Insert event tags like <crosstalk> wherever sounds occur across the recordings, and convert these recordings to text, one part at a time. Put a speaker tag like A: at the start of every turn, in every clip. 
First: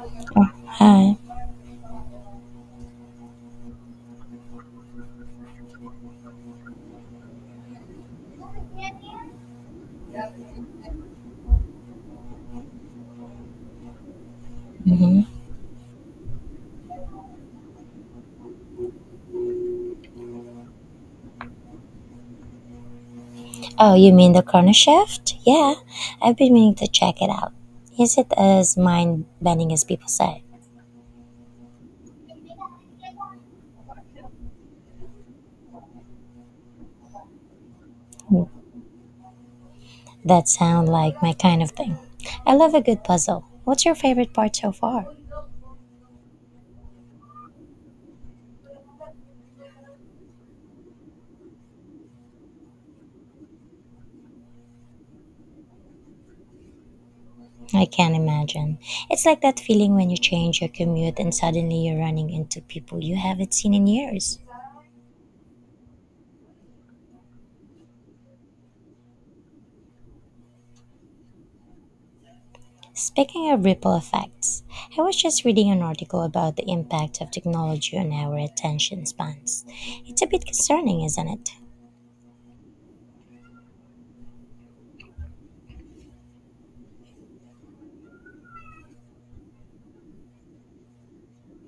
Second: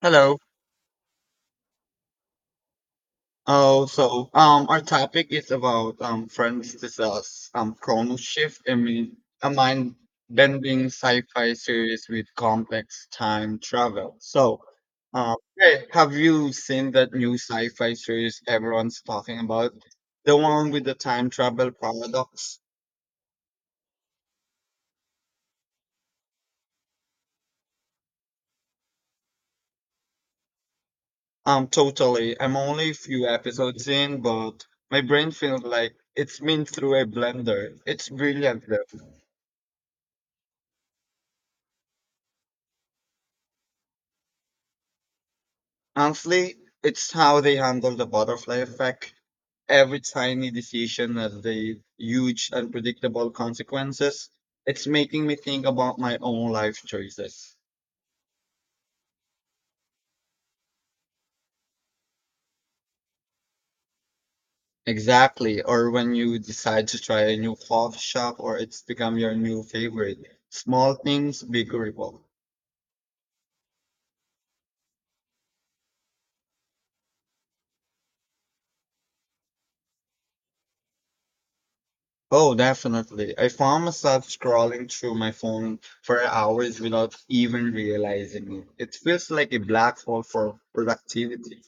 A: Hello.
B: Oh, hi.
A: Oh, so our topic is about Francis' chrono shift. I mean, a mind-bending sci-fi series with complex time travel.
B: Hmm.
A: Hey, have you seen that new sci-fi series everyone's talking about? The one with the time travel paradox?
B: Oh, you mean the corner shift? Yeah, I've been meaning to check it out. Is it as mind bending as people say?
A: Totally. I'm only a few episodes in, but my brain feels like it's been through a blender. It's
B: Hmm.
A: brilliant, though.
B: That sound like my kind of thing. I love a good puzzle. What's your favorite part so far?
A: Honestly, it's how they handle the butterfly effect. Every tiny decision has the huge, unpredictable consequences. It's making me think about my own life choices.
B: I can't imagine. It's like that feeling when you change your commute and suddenly you're running into people you haven't seen in years.
A: Exactly. Or when you decide to try a new coffee shop or it's become your new favorite. Small things, big ripple.
B: Speaking of ripple effects, I was just reading an article about the impact of technology on our attention spans. It's a bit concerning, isn't it?
A: Oh, definitely. I found myself scrolling through my phone for hours without even realizing it. It feels like a black hole for productivity.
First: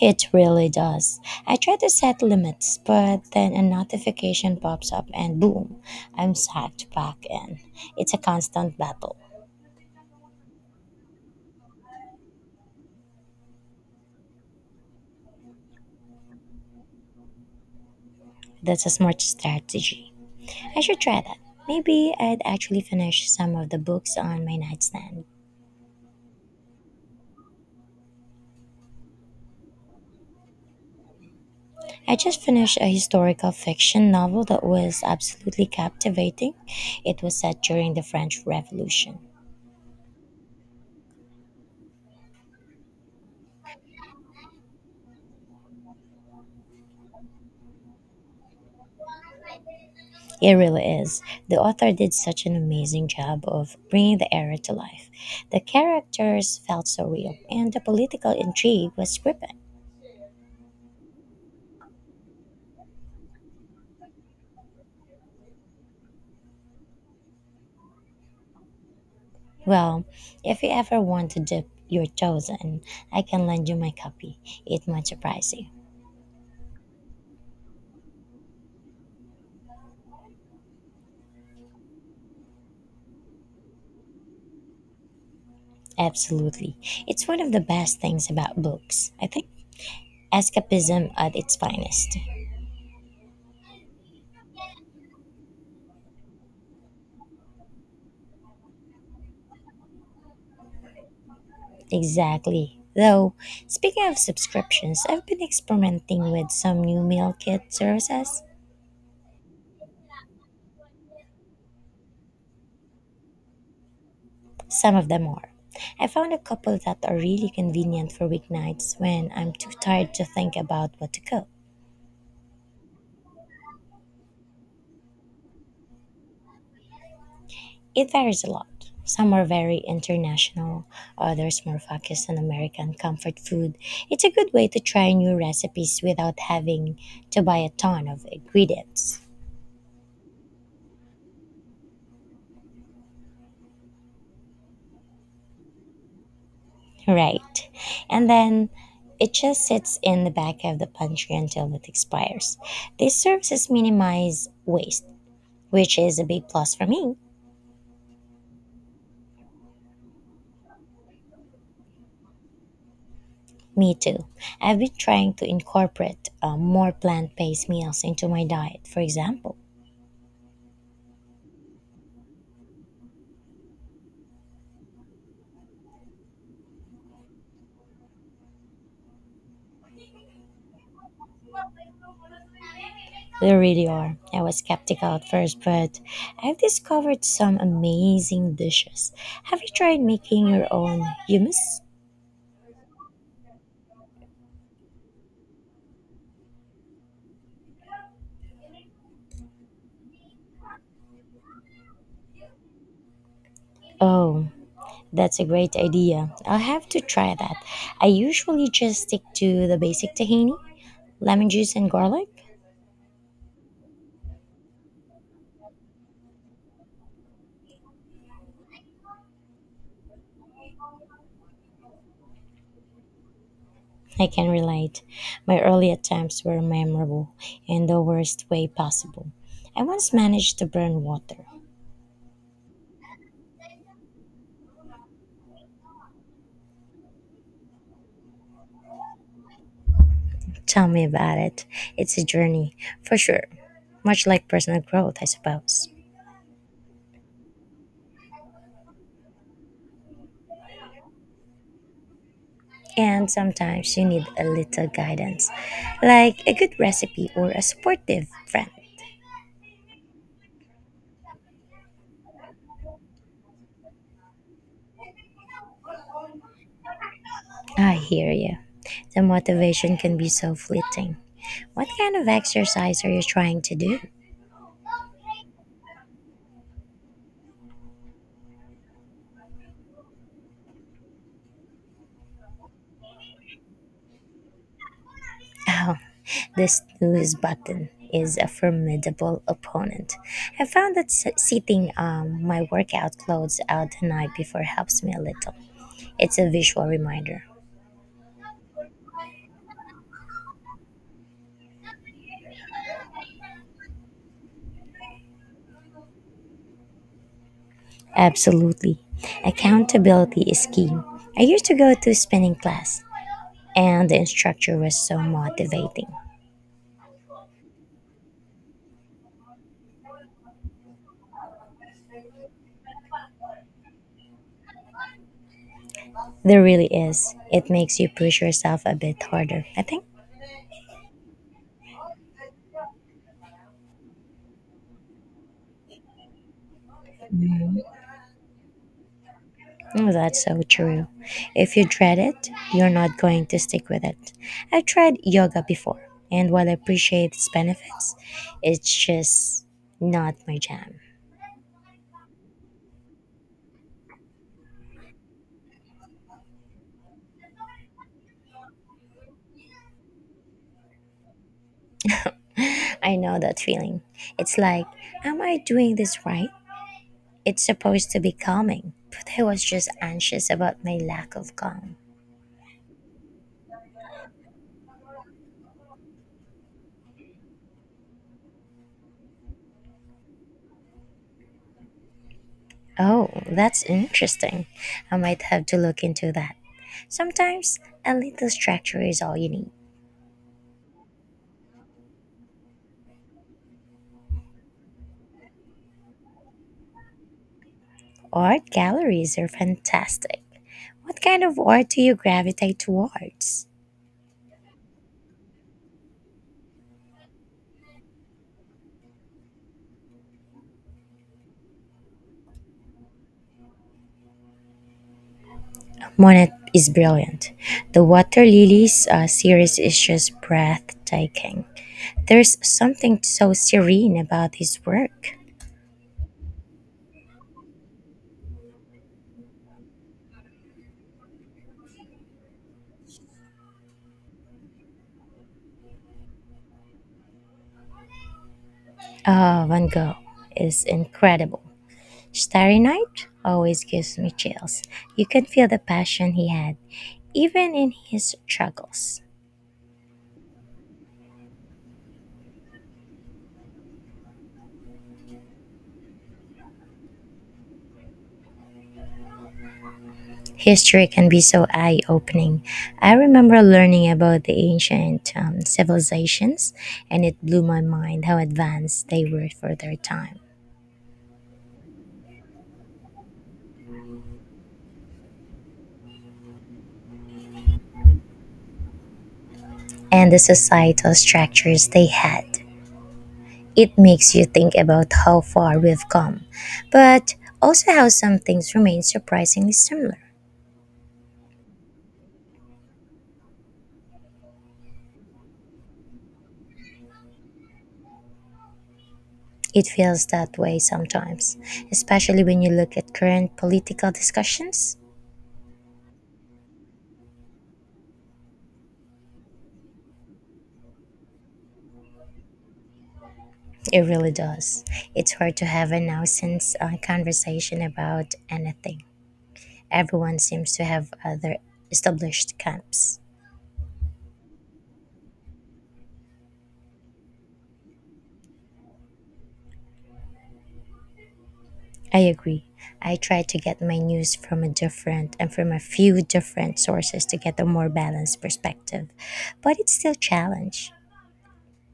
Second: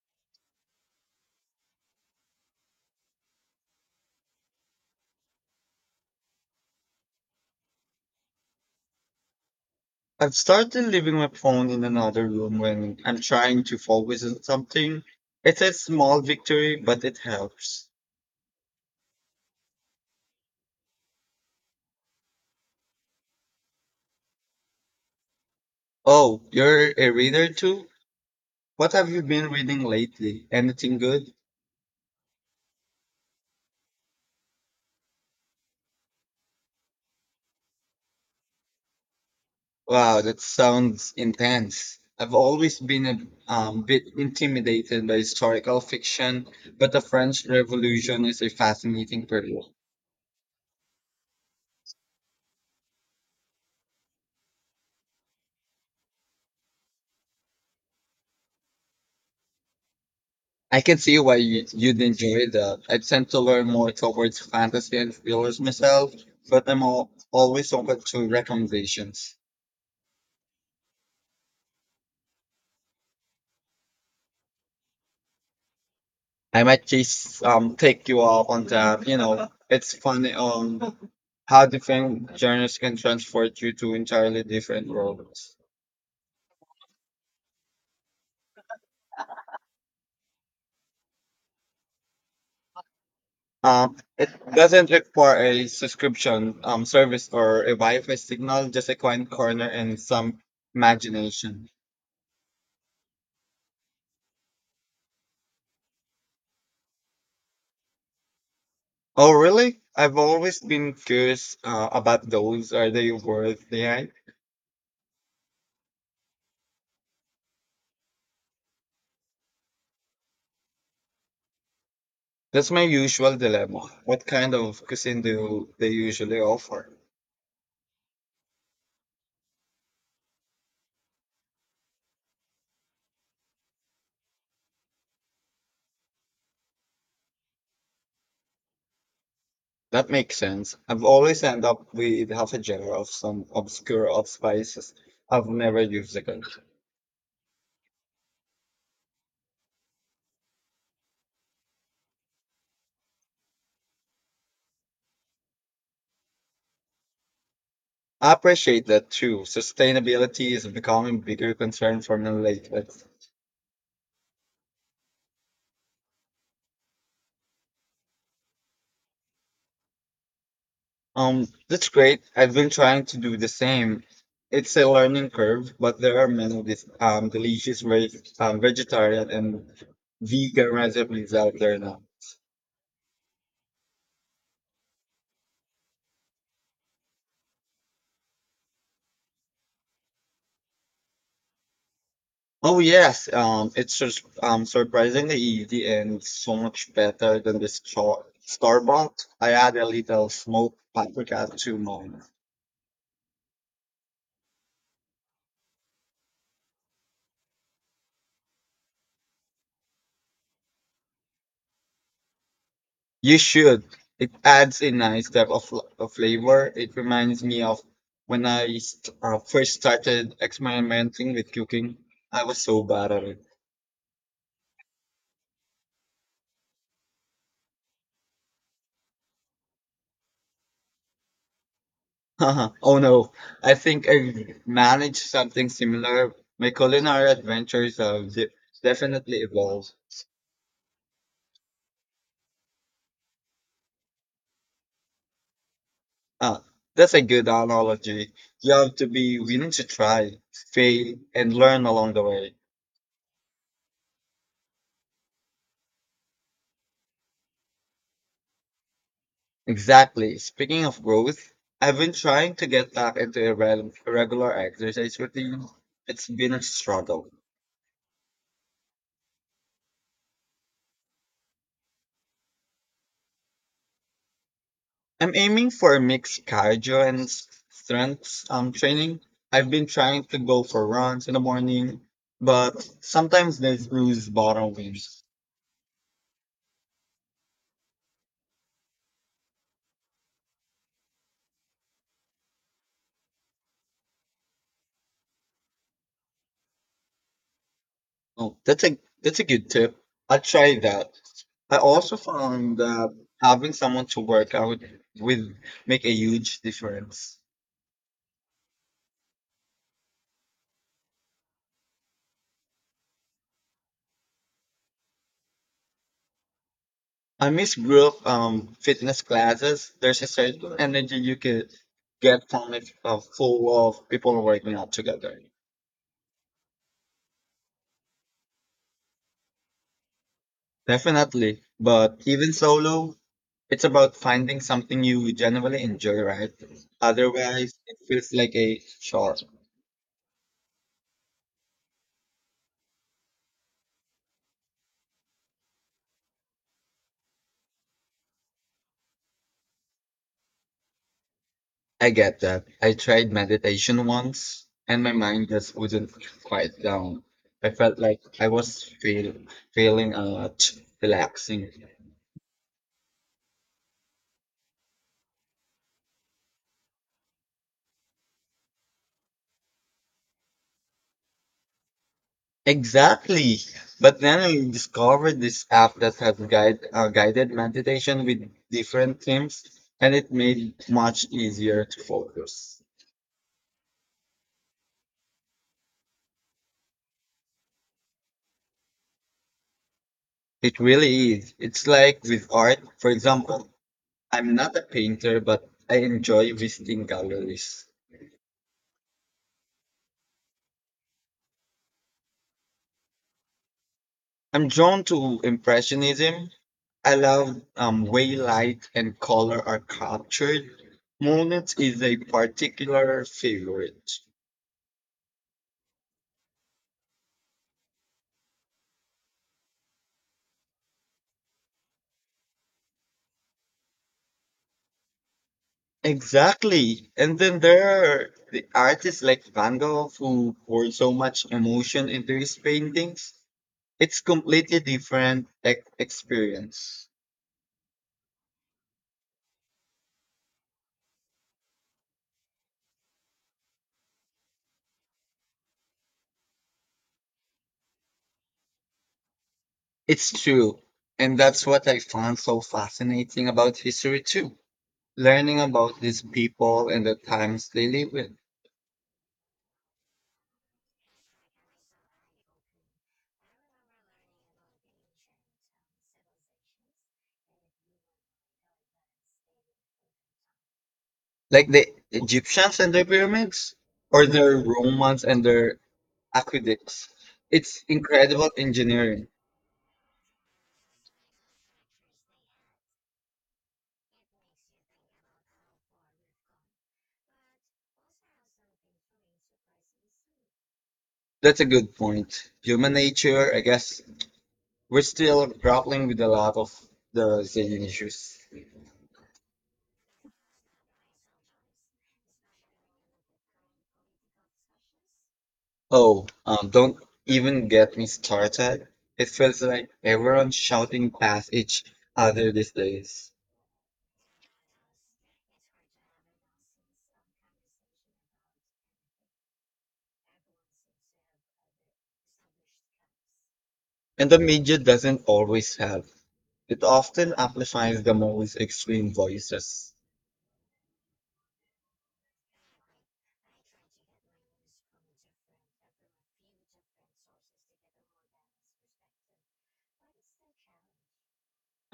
B: It really does. I try to set limits, but then a notification pops up and boom, I'm sucked back in. It's a constant battle.
A: I've started leaving my phone in another room when I'm trying to focus on something. It's a small victory, but it helps.
B: That's a smart strategy. I should try that. Maybe I'd actually finish some of the books on my nightstand.
A: Oh, you're a reader too? What have you been reading lately? Anything good?
B: I just finished a historical fiction novel that was absolutely captivating. It was set during the French Revolution.
A: Wow, that sounds intense. I've always been a bit intimidated by historical fiction, but the French Revolution is a fascinating period.
B: It really is. The author did such an amazing job of bringing the era to life. The characters felt so real, and the political intrigue was gripping.
A: I can see why you'd enjoy that. I tend to learn more towards fantasy and thrillers myself, but always open to recommendations.
B: Well, if you ever want to dip your toes in, I can lend you my copy. It might surprise you.
A: I might just take you up on that. You know, it's funny how different genres can transport you to entirely different worlds.
B: Absolutely. It's one of the best things about books, I think. Escapism at its finest.
A: Um, doesn't require a subscription service or a Wi-Fi signal, just a quiet corner and some imagination.
B: Exactly. Though, speaking of subscriptions, I've been experimenting with some new meal kit services.
A: Oh, really? I've always been curious about those. Are they worth the hype?
B: Some of them are. I found a couple that are really convenient for weeknights when I'm too tired to think about what to cook.
A: That's my usual dilemma. What kind of cuisine do they usually offer?
B: It varies a lot. Some are very international, others more focused on American comfort food. It's a good way to try new recipes without having to buy a ton of ingredients.
A: That makes sense. I've always end up with half a jar of some obscure of spices I've never used again.
B: Right. And then it just sits in the back of the pantry until it expires. These services minimize waste, which is a big plus for me.
A: I appreciate that too. Sustainability is becoming a bigger concern for me lately.
B: Me too. I've been trying to incorporate more plant based meals into my diet, for example.
A: That's great. I've been trying to do the same. It's a learning curve, but there are many delicious vegetarian and vegan recipes out there now.
B: They really are. I was skeptical at first, but I've discovered some amazing dishes. Have you tried making your own hummus?
A: Oh yes, it's just surprisingly easy and so much better than the store bought. I add a little smoked paprika to mine.
B: Oh, that's a great idea. I'll have to try that. I usually just stick to the basic tahini, lemon juice, and garlic.
A: You should. It adds a nice of flavor. It reminds me of when I first started experimenting with cooking. I was so bad at it.
B: I can relate. My early attempts were memorable in the worst way possible. I once managed to burn water.
A: <laughs> Oh no, I think I managed something similar. My culinary adventures have definitely evolved.
B: Tell me about it. It's a journey, for sure. Much like personal growth, I suppose.
A: Ah, that's a good analogy. You have to be willing to try, fail, and learn along the way.
B: And sometimes you need a little guidance, like a good recipe or a supportive friend.
A: Exactly. Speaking of growth, I've been trying to get back into a regular exercise routine. It's been a struggle.
B: I hear you. The motivation can be so fleeting. What kind of exercise are you trying to do?
A: I'm aiming for a mix cardio and strength training. I've been trying to go for runs in the morning, but sometimes there's bruise bottom waves.
B: <laughs> Wow, the snooze button is a formidable opponent. I found that sitting my workout clothes out the night before helps me a little. It's a visual reminder.
A: Oh, that's a good tip. I'll try that. I also found that having someone to work out with make a huge difference.
B: Absolutely. Accountability is key. I used to go to spinning class, and the instructor was so motivating.
A: I miss group fitness classes. There's a certain energy you could get from it full of people working out together.
B: There really is. It makes you push yourself a bit harder, I think.
A: Definitely. But even solo, it's about finding something you genuinely enjoy, right? Otherwise,
B: Mhm.
A: it feels like a chore.
B: Mm, that's so true. If you dread it, you're not going to stick with it. I've tried yoga before, and while I appreciate its benefits, it's just not my jam.
A: I get that. I tried meditation once and my mind just wouldn't quiet down. I felt like I was feeling relaxing.
B: <laughs> I know that feeling. It's like, am I doing this right? It's supposed to be calming, but I was just anxious about my lack of calm.
A: Exactly. But then I discovered this app that has guided meditation with different themes, and it made much easier to focus.
B: Oh, that's interesting. I might have to look into that. Sometimes a little structure is all you need.
A: It really is. It's like with art, for example, I'm not a painter, but I enjoy visiting galleries.
B: Art galleries are fantastic. What kind of art do you gravitate towards?
A: I'm drawn to Impressionism. I love way light and color are captured. Monet is a particular favorite.
B: Monet is brilliant. The Water Lilies series is just breathtaking. There's something so serene about his work.
A: Exactly. And then there are the artists like Van Gogh who poured so much emotion into his paintings. It's completely different experience.
B: Van Gogh is incredible. Starry Night always gives me chills. You can feel the passion he had, even in his struggles.
A: It's true. And that's what I found so fascinating about history too. Learning about these people and the times they live in.
B: History can be so eye opening. I remember learning about the ancient civilizations, and it blew my mind how advanced they were for their time
A: Like the Egyptians and their pyramids, or the Romans and their aqueducts. It's incredible engineering.
B: and the societal structures they had. It makes you think about how far we've come, but also how some things remain surprisingly similar.
A: That's a good point. Human nature, I guess. We're still grappling with a lot of the Brazilian issues.
B: It feels that way sometimes, especially when you look at current political discussions.
A: Oh, don't even get me started. It feels like everyone's shouting past each other these days.
B: It really does. It's hard to have a nonsense conversation about anything. Everyone seems to have other established camps.
A: And the media doesn't always help. It often amplifies the most extreme voices.
B: I agree. I try to get my news from a different and from a few different sources to get a more balanced perspective, but it's still a challenge.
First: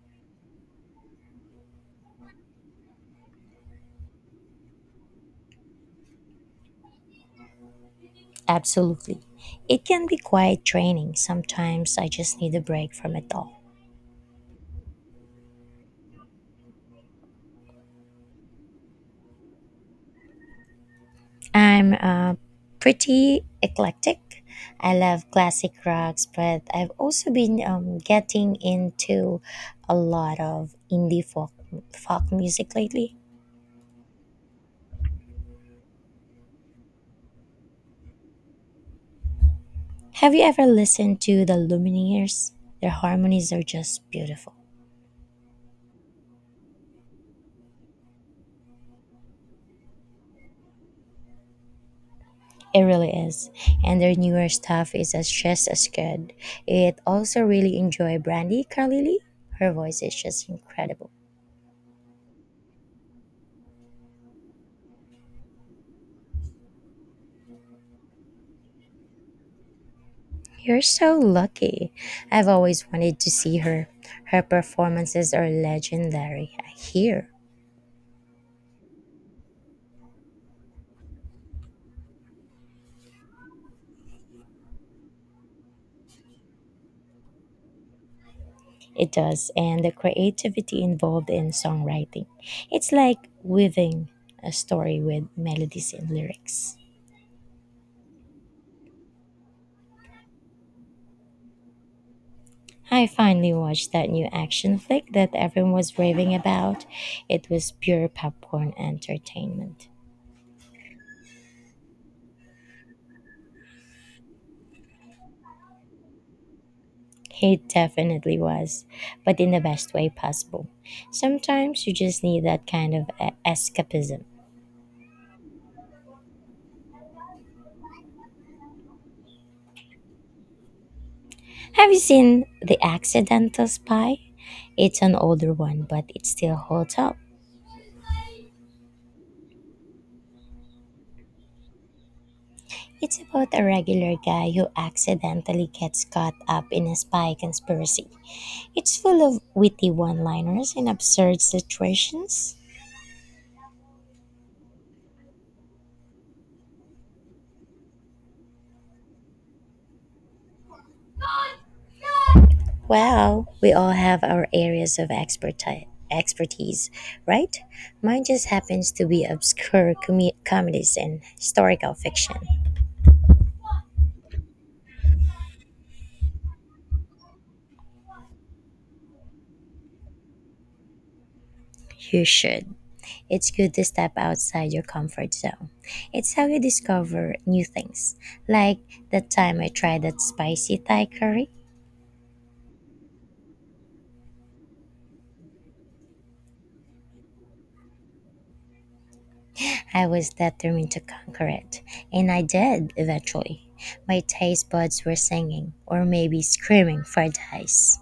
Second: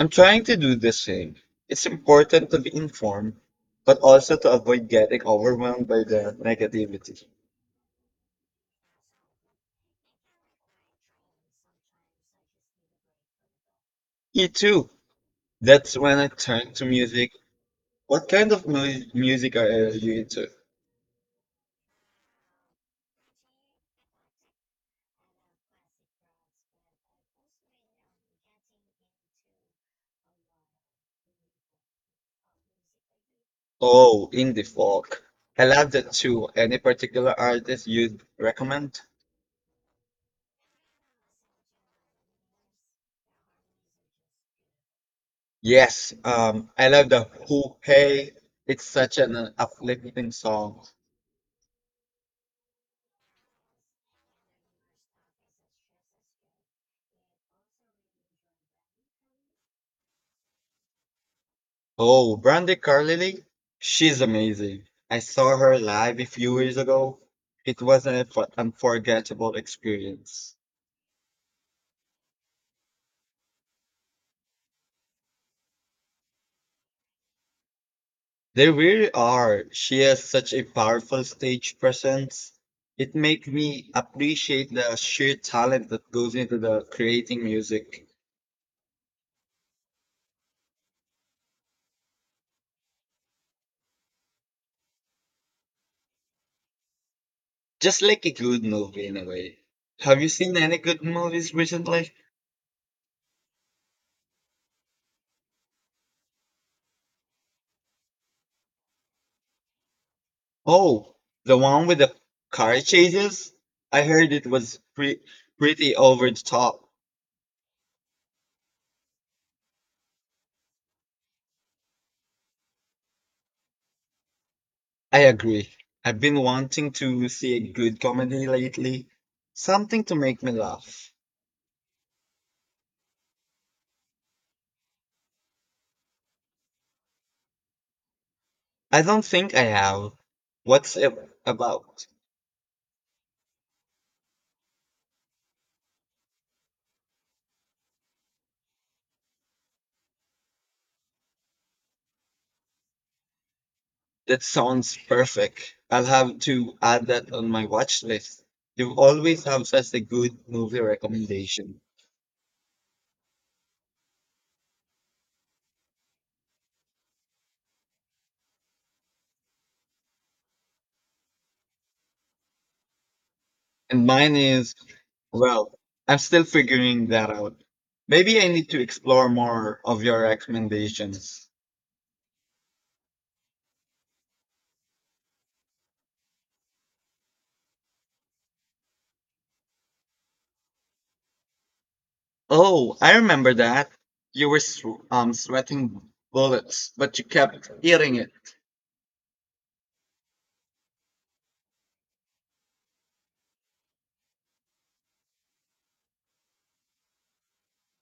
A: I'm trying to do the same. It's important to be informed, but also to avoid getting overwhelmed by the negativity.
B: Absolutely. It can be quite draining. Sometimes I just need a break from it all.
A: Me too. That's when I turn to music. What kind of mu music are you into?
B: I'm pretty eclectic. I love classic rocks, but I've also been getting into a lot of folk music lately.
A: Oh, indie folk. I love that too. Any particular artist you'd recommend?
B: Have you ever listened to the Lumineers? Their harmonies are just beautiful.
A: Yes, I love the Who Hey. It's such an uplifting song.
B: It really is. And their newer stuff is as just as good. It also really enjoy Brandy Carlile. Her voice is just incredible.
A: Oh, Brandy Carlile, she's amazing. I saw her live a few years ago. It was an unforgettable experience.
B: You're so lucky. I've always wanted to see her. Her performances are legendary, I hear.
A: They really are. She has such a powerful stage presence. It makes me appreciate the sheer talent that goes into the creating music.
B: It does, and the creativity involved in songwriting. It's like weaving a story with melodies and lyrics.
A: Just like a good movie in a way. Have you seen any good movies recently?
B: I finally watched that new action flick that everyone was raving about. It was pure popcorn entertainment.
A: Oh, the one with the car chases? I heard it was pretty over the top.
B: It definitely was, but in the best way possible. Sometimes you just need that kind of escapism.
A: I agree. I've been wanting to see a good comedy lately. Something to make me laugh.
B: Have you seen The Accidental Spy? It's an older one, but it still holds up.
A: I don't think I have. What's it about?
B: It's about a regular guy who accidentally gets caught up in a spy conspiracy. It's full of witty one liners and absurd situations.
A: That sounds perfect. I'll have to add that on my watch list. You always have such a good movie recommendation.
B: Well, we all have our areas of expertise, right? Mine just happens to be obscure comedies and historical fiction.
A: And mine is, well, I'm still figuring that out. Maybe I need to explore more of your recommendations.
B: You should. It's good to step outside your comfort zone. It's how you discover new things. Like that time I tried that spicy Thai curry,
A: Oh, I remember that. You were sweating bullets, but you kept eating it.
B: I was determined to conquer it, and I did eventually. My taste buds were singing, or maybe screaming for dice.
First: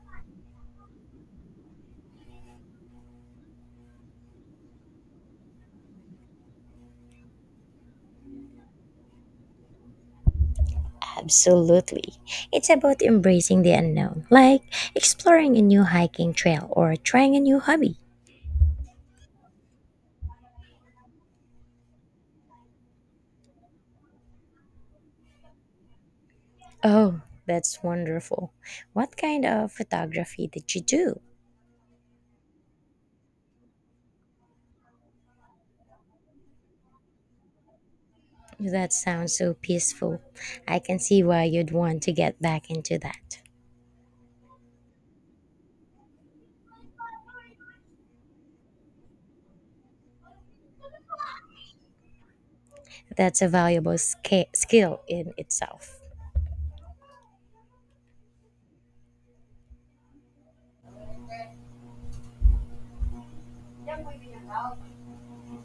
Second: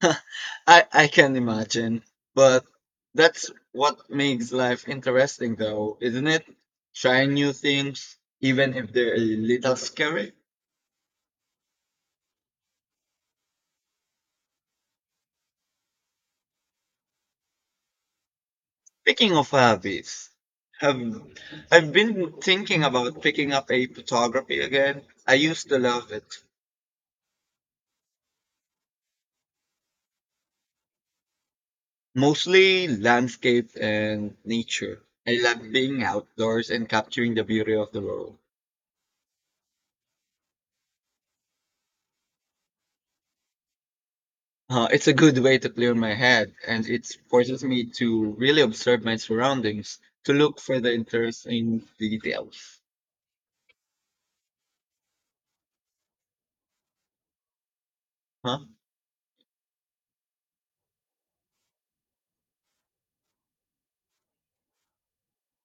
A: <laughs> I can imagine, but that's what makes life interesting, though, isn't it? Trying new things, even if they're a little scary.
B: Absolutely. It's about embracing the unknown, like exploring a new hiking trail or trying a new hobby.
A: Speaking of hobbies, have I've been thinking about picking up a photography again. I used to love it,
B: Oh, that's wonderful. What kind of photography did you do?
A: mostly landscape and nature. I love being outdoors and capturing the beauty of the world.
B: That sounds so peaceful. I can see why you'd want to get back into that.
A: It's a good way to clear my head, and it forces me to really observe my surroundings to look for the interesting details.
B: That's a valuable skill in itself.
A: Huh?